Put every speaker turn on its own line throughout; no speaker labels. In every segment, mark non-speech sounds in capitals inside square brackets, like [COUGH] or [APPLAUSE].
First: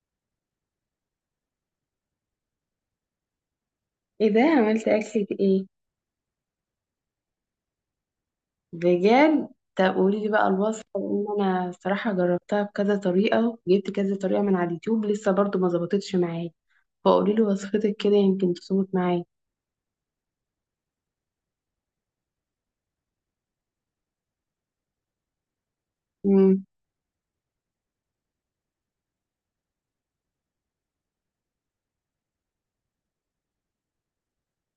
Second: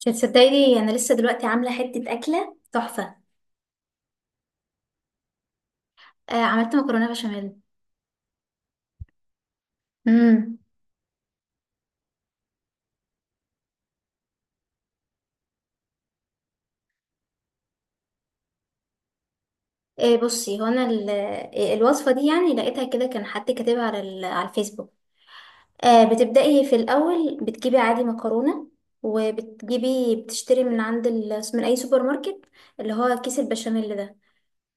مش هتصدقيني، انا لسه دلوقتي عامله حته اكله تحفه.
ايه ده؟ عملت اكلة ايه؟
عملت مكرونه بشاميل.
بجد؟ طب قولي لي بقى
امم
الوصفة، لان انا صراحة جربتها بكذا طريقة، جبت كذا طريقة من على اليوتيوب لسه برضو ما ظبطتش معايا. فقولي لي وصفتك كده يمكن تظبط معايا.
بصي، هو انا الوصفه دي يعني لقيتها كده، كان حد كاتبها على على الفيسبوك. آه،
امم.
بتبداي في الاول بتجيبي عادي مكرونه، وبتجيبي بتشتري من من اي سوبر ماركت، اللي هو كيس البشاميل ده.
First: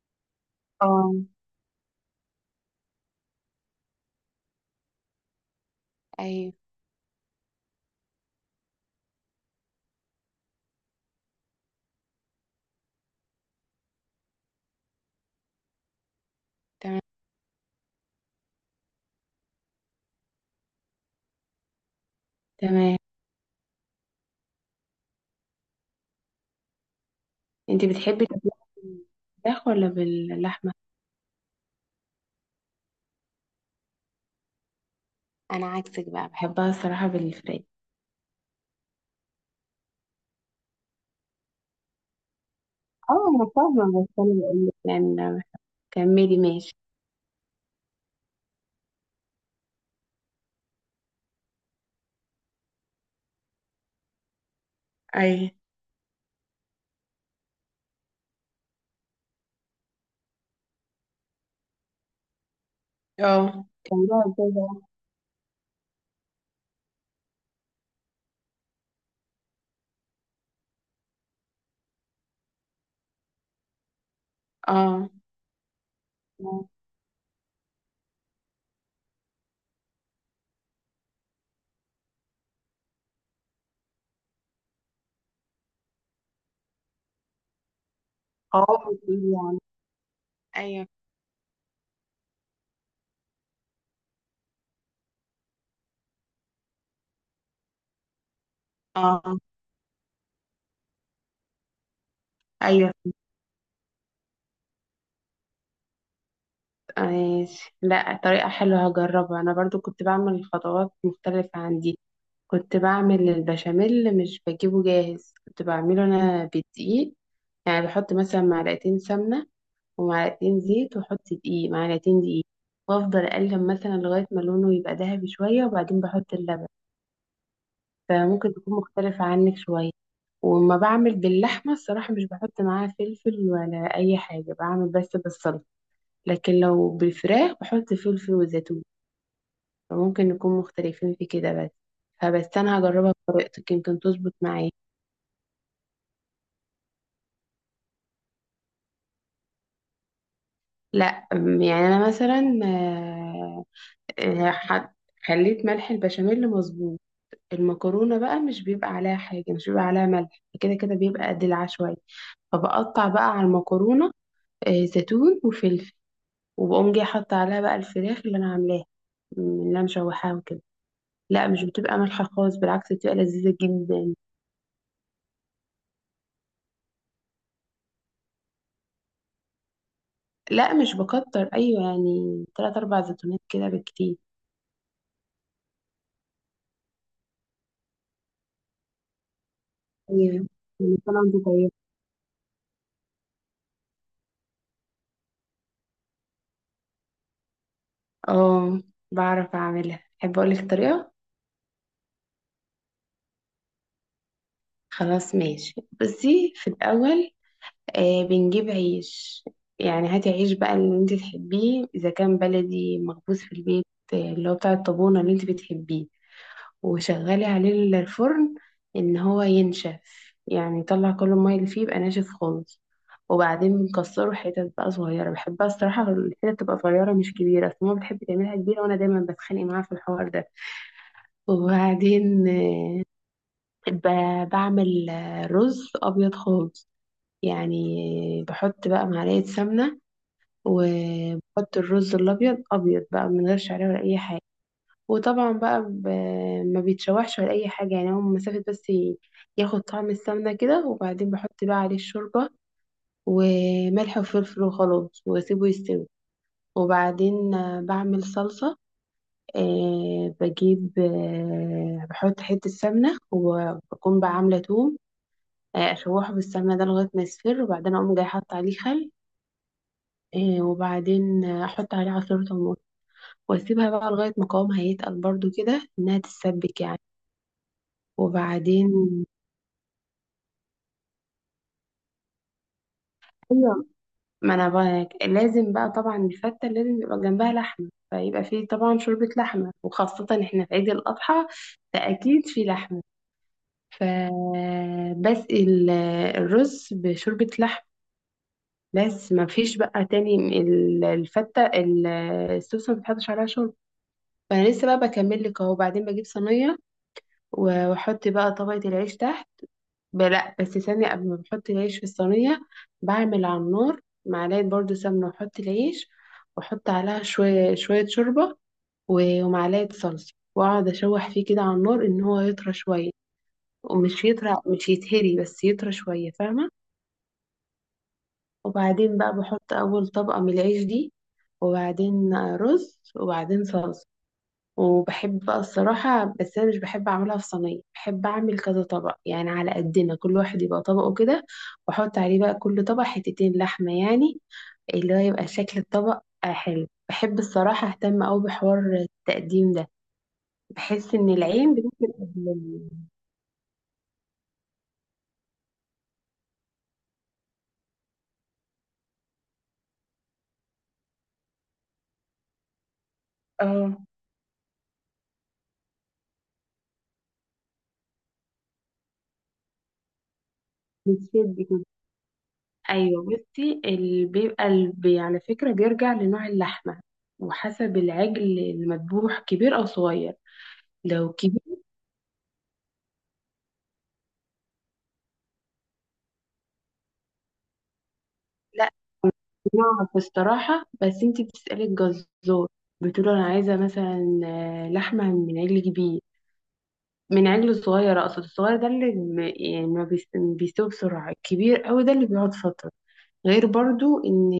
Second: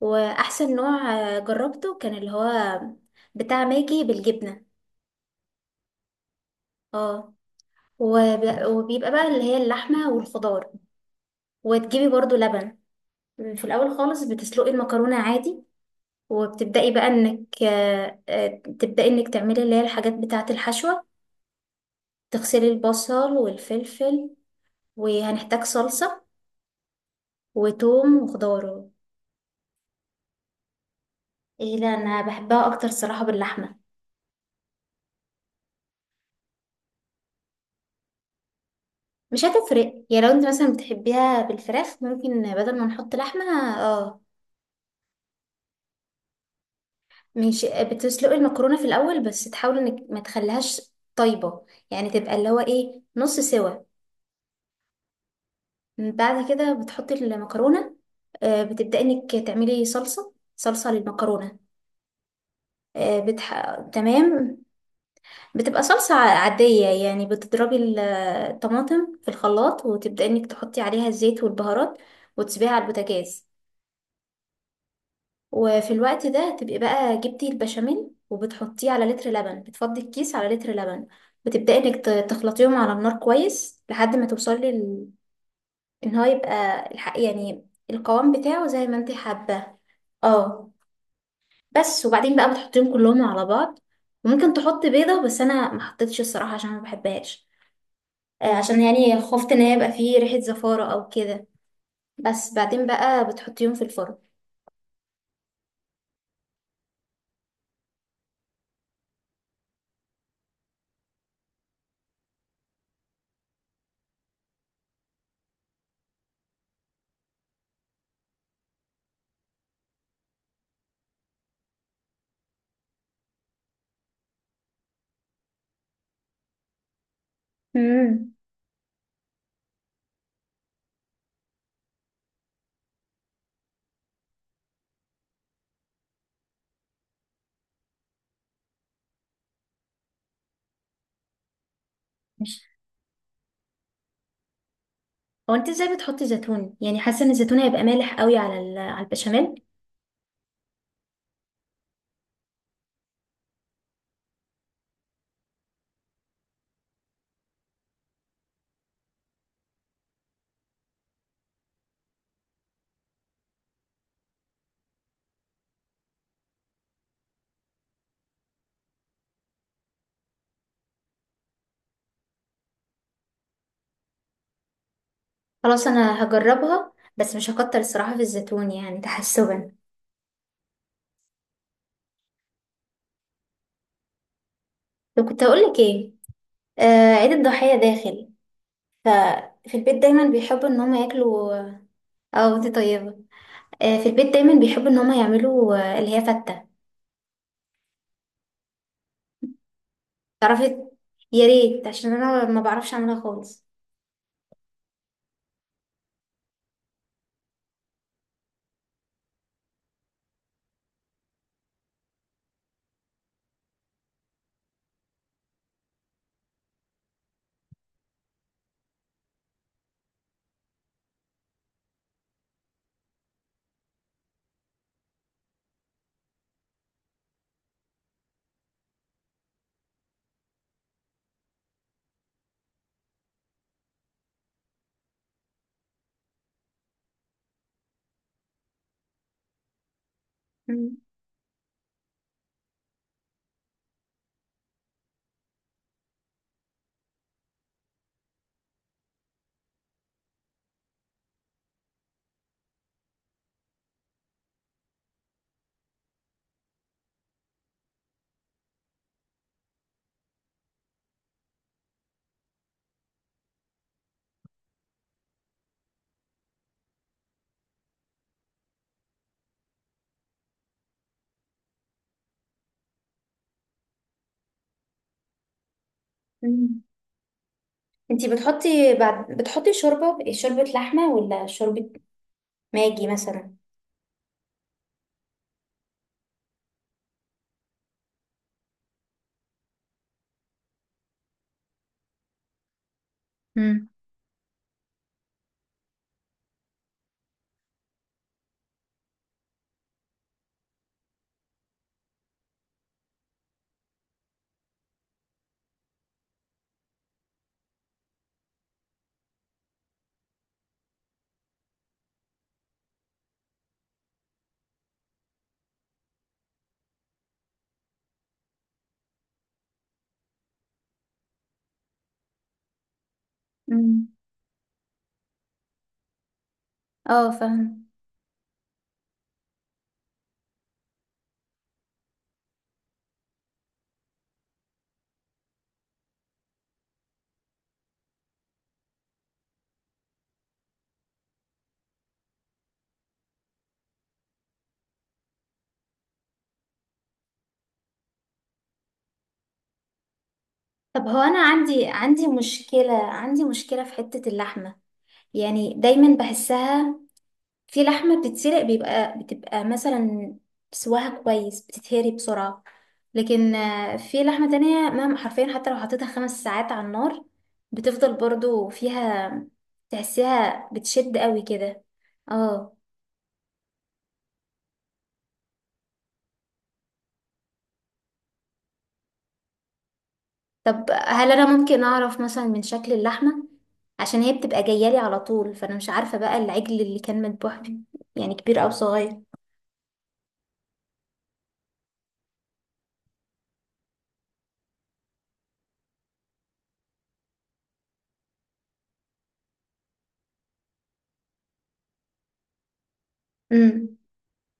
واحسن نوع
اه.
جربته كان اللي هو بتاع ماجي بالجبنه.
ايوه.
اه. وب... وبيبقى بقى اللي هي اللحمه والخضار، وتجيبي برضو لبن. في الاول خالص بتسلقي المكرونه عادي، وبتبداي
تمام.
بقى انك تبداي انك تعملي اللي هي الحاجات بتاعه الحشوه. تغسلي
تمام.
البصل والفلفل، وهنحتاج صلصه
انت
وتوم
بتحبي تاكليها
وخضار.
بالفراخ ولا باللحمة؟
ايه، لا، انا بحبها اكتر صراحه باللحمه.
انا عكسك بقى، بحبها الصراحة بالفراخ.
مش هتفرق يعني، لو انت مثلا بتحبيها بالفراخ ممكن بدل ما نحط
اه
لحمه.
انا فاهمة، بس
اه.
انا بقول لك يعني. كملي ماشي.
مش بتسلقي المكرونه في الاول، بس تحاولي انك ما تخليهاش طيبه، يعني تبقى اللي هو ايه نص سوا.
ايوه.
بعد كده بتحطي المكرونة. بتبدأي انك تعملي صلصة للمكرونة.
اه، كمليها ازاي
تمام.
بقى.
بتبقى صلصة عادية، يعني بتضربي الطماطم في الخلاط، وتبدأي انك تحطي عليها الزيت والبهارات، وتسيبيها على البوتاجاز.
اه.
وفي الوقت ده تبقي بقى جبتي البشاميل، وبتحطيه على لتر لبن، بتفضي الكيس على لتر لبن. بتبدأي انك تخلطيهم على النار كويس لحد ما توصلي ان هو يبقى يعني القوام
اه
بتاعه زي ما انت
بتقولي يعني.
حابة. اه.
ايوه.
بس وبعدين بقى بتحطيهم كلهم على بعض. وممكن تحط بيضة، بس انا ما حطيتش الصراحة عشان ما بحبهاش. عشان يعني
اه.
خفت ان هي يبقى فيه ريحة زفارة او كده. بس بعدين
ايوه
بقى بتحطيهم في الفرن.
ماشي. لا طريقة حلوة، هجربها، انا برضو كنت بعمل خطوات مختلفة عن دي. كنت بعمل البشاميل مش بجيبه جاهز، كنت بعمله انا بالدقيق. يعني بحط مثلا معلقتين سمنة، ومعلقتين زيت، واحط معلقتين دقيق، وافضل اقلب مثلا لغاية ما لونه يبقى ذهبي شوية، وبعدين بحط اللبن.
امم
فممكن تكون مختلفة عنك شوية. وما بعمل باللحمة الصراحة مش بحط معاها فلفل ولا اي حاجة، بعمل بس بالصلصة. لكن لو بالفراخ بحط فلفل وزيتون. فممكن نكون مختلفين في كده بس. فبس انا هجربها بطريقتك يمكن تظبط معايا.
هو انت ازاي بتحطي زيتون؟ يعني حاسة ان الزيتون هيبقى مالح قوي على على البشاميل.
لا يعني انا مثلا آه، ح- خليت ملح البشاميل مظبوط. المكرونه بقى مش بيبقى عليها حاجه، مش بيبقى عليها ملح، كده كده بيبقى دلع شويه. فبقطع بقى على المكرونه زيتون وفلفل، وبقوم جاي حاطه عليها بقى الفراخ اللي انا عاملاها، اللي انا مشوحاها وكده. لا مش بتبقى مالحه خالص، بالعكس بتبقى لذيذه جدا.
خلاص، انا هجربها بس مش هكتر الصراحة في الزيتون، يعني تحسبا.
لا مش بكتر، ايوه يعني تلات اربع زيتونات كده بالكتير.
لو كنت هقولك ايه، آه، عيد الضحية داخل، في البيت دايما
ايوه
بيحبوا ان هم
يعني كان عندي
ياكلوا.
طيب.
اه، انت طيبة. في البيت دايما بيحبوا ان هما يعملوا اللي هي فتة.
اه بعرف اعملها، احب اقولك
تعرفي،
الطريقه.
يا ريت، عشان انا ما بعرفش اعملها خالص.
خلاص ماشي. بصي، في الاول بنجيب عيش. يعني هاتي عيش بقى اللي انت تحبيه، اذا كان بلدي مخبوز في البيت اللي هو بتاع الطابونه اللي انت بتحبيه. وشغلي عليه الفرن ان هو ينشف، يعني يطلع كل المية اللي فيه، يبقى ناشف خالص. وبعدين بنكسره حتت بقى صغيرة، بحبها الصراحة الحتت تبقى صغيرة مش كبيرة، أصل ماما بتحب تعملها كبيرة وأنا دايما بتخانق معاها في الحوار ده. وبعدين بعمل رز أبيض خالص. يعني بحط بقى معلقة سمنة،
مم.
وبحط الرز الأبيض أبيض بقى، من غير شعرية ولا أي حاجة. وطبعا بقى ما بيتشوحش ولا اي حاجه، يعني هو مسافه بس ياخد طعم السمنه كده. وبعدين بحط بقى عليه الشوربه وملح وفلفل، وخلاص واسيبه يستوي. وبعدين بعمل صلصه. أه بجيب أه بحط حته سمنه، وبكون بقى عامله توم اشوحه بالسمنه ده لغايه ما يصفر، وبعدين اقوم جاي حاطه عليه خل. وبعدين احط عليه عصير طماطم، واسيبها بقى لغايه ما قوامها يتقل برضو كده، انها تتسبك
مم.
يعني.
انتي بتحطي
وبعدين
بعد بتحطي شوربة لحمة ولا شوربة ماجي مثلا؟
ايوه، ما انا بقى لازم بقى طبعا الفته لازم يبقى جنبها لحمه، فيبقى فيه طبعا شوربه لحمه، وخاصه احنا في عيد الاضحى فاكيد في لحمه.
مم.
فبسقي الرز بشوربه لحمه. بس ما فيش بقى تاني، الفته السوسه ما بتحطش عليها شوربه. فانا لسه بقى بكمل لك اهو. بعدين بجيب صينيه واحط بقى طبقه العيش تحت. لا بس ثانية، قبل ما بحط العيش في الصينية، بعمل على النار معلقة برضو سمنة، وأحط العيش وأحط عليها شوية شوية شوربة ومعلقة صلصة، وأقعد أشوح فيه كده على النار إن هو يطرى شوية.
مم.
ومش يطرى، مش يتهري بس يطرى شوية، فاهمة.
اه، فاهم.
وبعدين بقى بحط أول طبقة من العيش دي، وبعدين رز، وبعدين صلصة. وبحب الصراحة، بس أنا مش بحب أعملها في صينية، بحب أعمل كذا طبق يعني على قدنا، كل واحد يبقى طبقه كده. وأحط عليه بقى كل طبق حتتين لحمة يعني. اللي هو يبقى شكل الطبق حلو. بحب الصراحة أهتم أوي بحوار التقديم ده،
طب
بحس
هو
إن
انا
العين
عندي
بتفرق
عندي
قبل
مشكلة، مشكلة في حتة اللحمة. يعني دايما بحسها، في لحمة بتتسلق بيبقى بتبقى مثلا سواها كويس بتتهري بسرعة. لكن
اه،
في لحمة تانية مهما حرفيا، حتى لو حطيتها 5 ساعات على النار بتفضل برضو فيها، تحسيها بتشد قوي
بتشد كده.
كده. اه.
أيوة، بصي، اللي بيبقى على فكرة بيرجع لنوع اللحمة، وحسب العجل المذبوح كبير أو صغير.
طب هل
لو
انا
كبير،
ممكن اعرف مثلا من شكل اللحمة؟ عشان هي بتبقى جاية لي على طول، فانا مش عارفة بقى العجل اللي كان مذبوح بيه، يعني كبير او صغير.
نعرف الصراحة بس انتي بتسألي الجزار، بتقول انا عايزة مثلا لحمة من عجل كبير، من عجل صغير. اقصد الصغير ده اللي يعني ما بيس- بيستوي بسرعة، الكبير قوي ده اللي بيقعد فترة. غير
امم
برضو ان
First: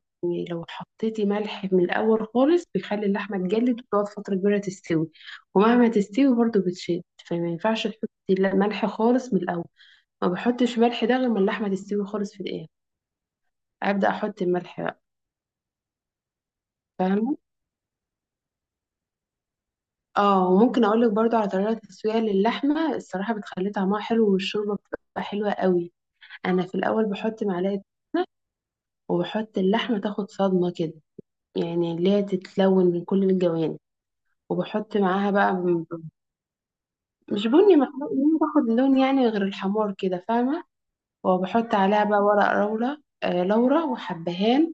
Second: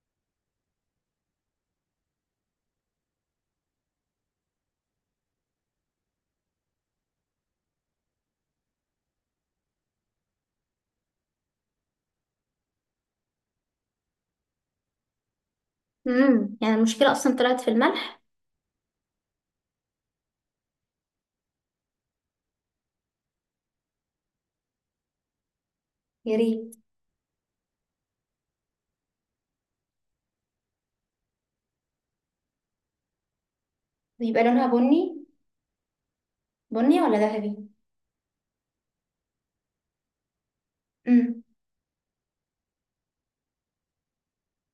لو حطيتي ملح من الاول خالص بيخلي اللحمة تجلد وتقعد فترة كبيرة تستوي، ومهما تستوي برضو بتشد. فما ينفعش تحطي ملح خالص من الاول، ما بحطش ملح ده غير ما اللحمة تستوي خالص في الاخر، ابدأ احط الملح بقى،
يعني المشكلة اصلا
فاهمة.
طلعت في الملح.
اه، وممكن اقول لك برضو على طريقه تسويه للحمه، الصراحه بتخلي طعمها حلو والشوربه بتبقى حلوه قوي.
يا
انا
ريت.
في الاول بحط معلقه سمنه، وبحط اللحمه تاخد صدمه كده، يعني اللي هي تتلون من كل الجوانب.
بيبقى لونها
وبحط
بني؟
معاها بقى
بني ولا
مش
ذهبي؟
بني محروق يعني، باخد لون يعني غير الحمار كده، فاهمه.
مم.
وبحط عليها بقى ورق لورا وحبهان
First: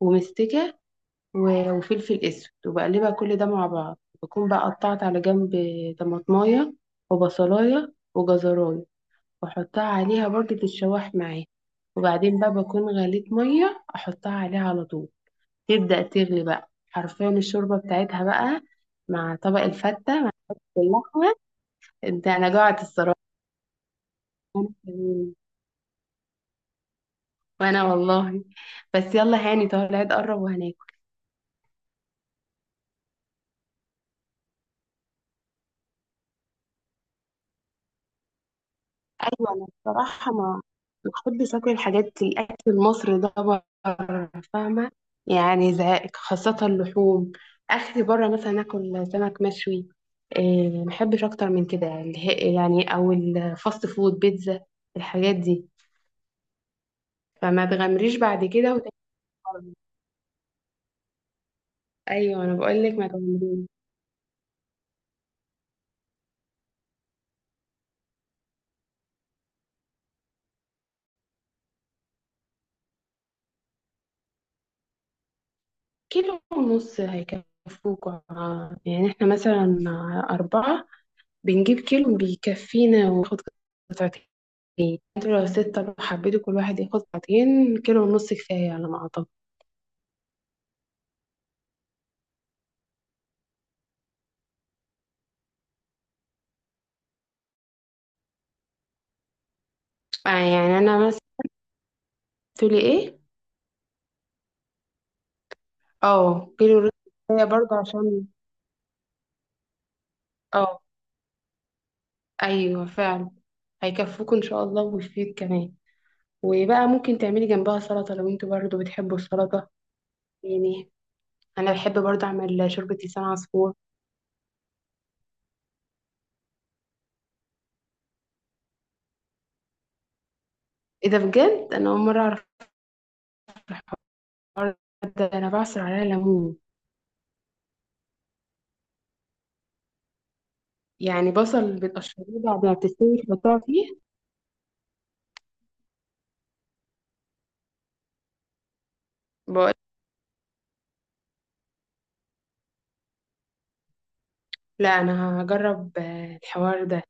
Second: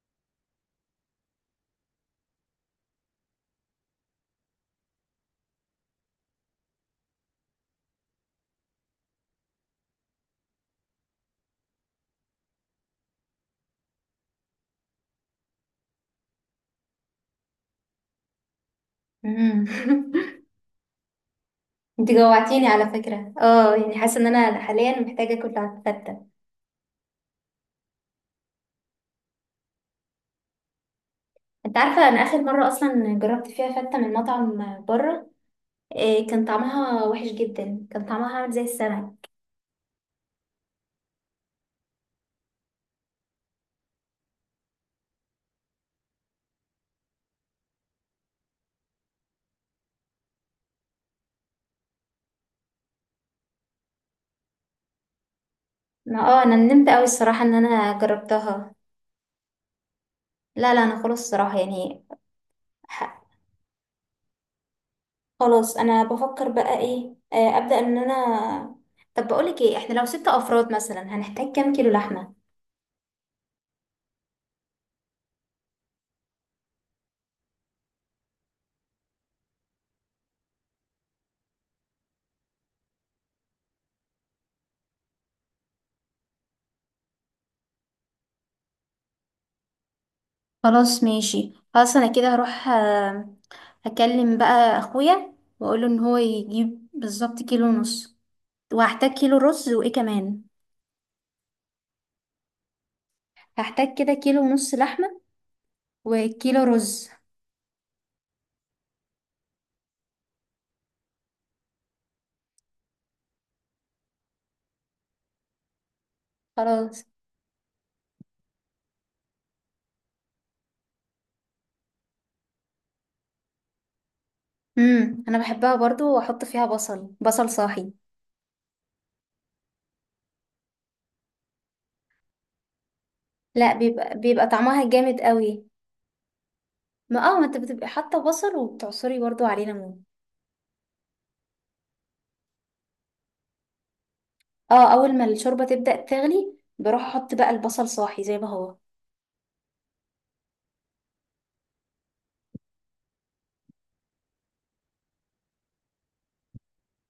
ومستكه وفلفل اسود، وبقلبها كل ده مع بعض. بكون بقى قطعت على جنب طماطمايه وبصلايه وجزرايه، واحطها عليها برضه تتشوح معايا. وبعدين بقى بكون غليت ميه احطها عليها على طول، تبدأ تغلي بقى حرفيا الشوربه بتاعتها بقى مع طبق
مم.
الفتة مع اللحمة.
[LAUGHS] انت
انا
جوعتيني
جوعت
على
الصراحة.
فكرة. اه، يعني حاسة ان
[LAUGHS]
انا
وانا
حاليا محتاجة
كمان.
اكل على الفتة.
وأنا والله، بس يلا هاني طالع قرب وهناك.
انت عارفة، انا اخر مرة اصلا جربت فيها فتة من مطعم بره، إيه كان طعمها وحش جدا، كان طعمها عامل زي السمك.
ايوه، انا بصراحه ما بحبش اكل الاكل المصري ده بره، فاهمه. يعني زهق، خاصه اللحوم. اخري بره مثلا اكل سمك مشوي، إيه، ما بحبش اكتر من كده، يعني او الفاست فود، بيتزا، الحاجات دي.
ما اه انا ندمت قوي الصراحة ان
فما
انا
تغامريش بعد
جربتها.
كده وتاني مرة.
لا لا، انا خلاص الصراحة يعني.
ايوه انا بقول لك ما
ح-
تغامريش.
خلاص انا بفكر بقى ايه، ابدأ ان انا. طب بقولك ايه، احنا لو ستة افراد مثلا هنحتاج كام كيلو لحمة؟
كيلو ونص هيكفوك. يعني احنا مثلا اربعه بنجيب كيلو بيكفينا وناخد قطعتين. انتوا لو ستة، لو حبيتوا كل واحد ياخد ساعتين، كيلو ونص كفاية على ما أعتقد.
خلاص ماشي، خلاص انا كده هروح اكلم بقى اخويا، واقوله ان هو يجيب بالظبط كيلو ونص. وهحتاج كيلو رز وايه كمان؟
يعني أنا مثلا، تقولي إيه؟
هحتاج كده كيلو ونص لحمة
اه،
وكيلو
كيلو ونص
رز.
كفاية برضه، عشان اه، أيوه فعلا هيكفوكوا إن شاء الله ويفيد كمان. وبقى
خلاص.
ممكن تعملي جنبها سلطة لو انتوا برضه بتحبوا السلطة يعني. أنا بحب برضه أعمل شوربة لسان عصفور.
امم، انا بحبها برضو، واحط فيها بصل صاحي.
إيه ده بجد؟ أنا أول مرة أعرف
لا، بيبقى بيبقى
الحوار
طعمها جامد
ده. أنا
قوي.
بعصر عليها ليمون،
ما اه، ما انت بتبقي حاطه بصل وبتعصري برضو عليه ليمون.
يعني بصل بتقشريه بعد ما بتستوي تحطها فيه.
اه، اول ما الشوربة تبدأ تغلي بروح احط بقى البصل صاحي زي ما هو.
لا انا هجرب الحوار ده،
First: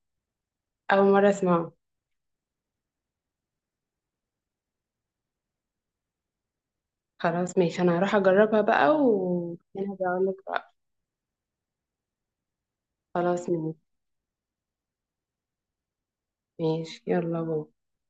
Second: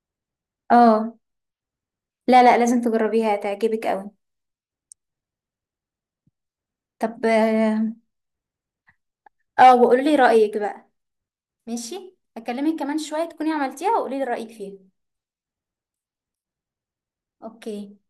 اول
اه.
مره اسمعه.
لا لا، لازم تجربيها هتعجبك قوي. طب
خلاص
اه،
ماشي، انا هروح اجربها بقى وهنا
وقولي لي
بقول لك
رأيك
بقى.
بقى. ماشي، اكلمك كمان شوية
خلاص
تكوني
ماشي.
عملتيها وقولي لي رأيك فيها.
ماشي يلا باي.
اوكي.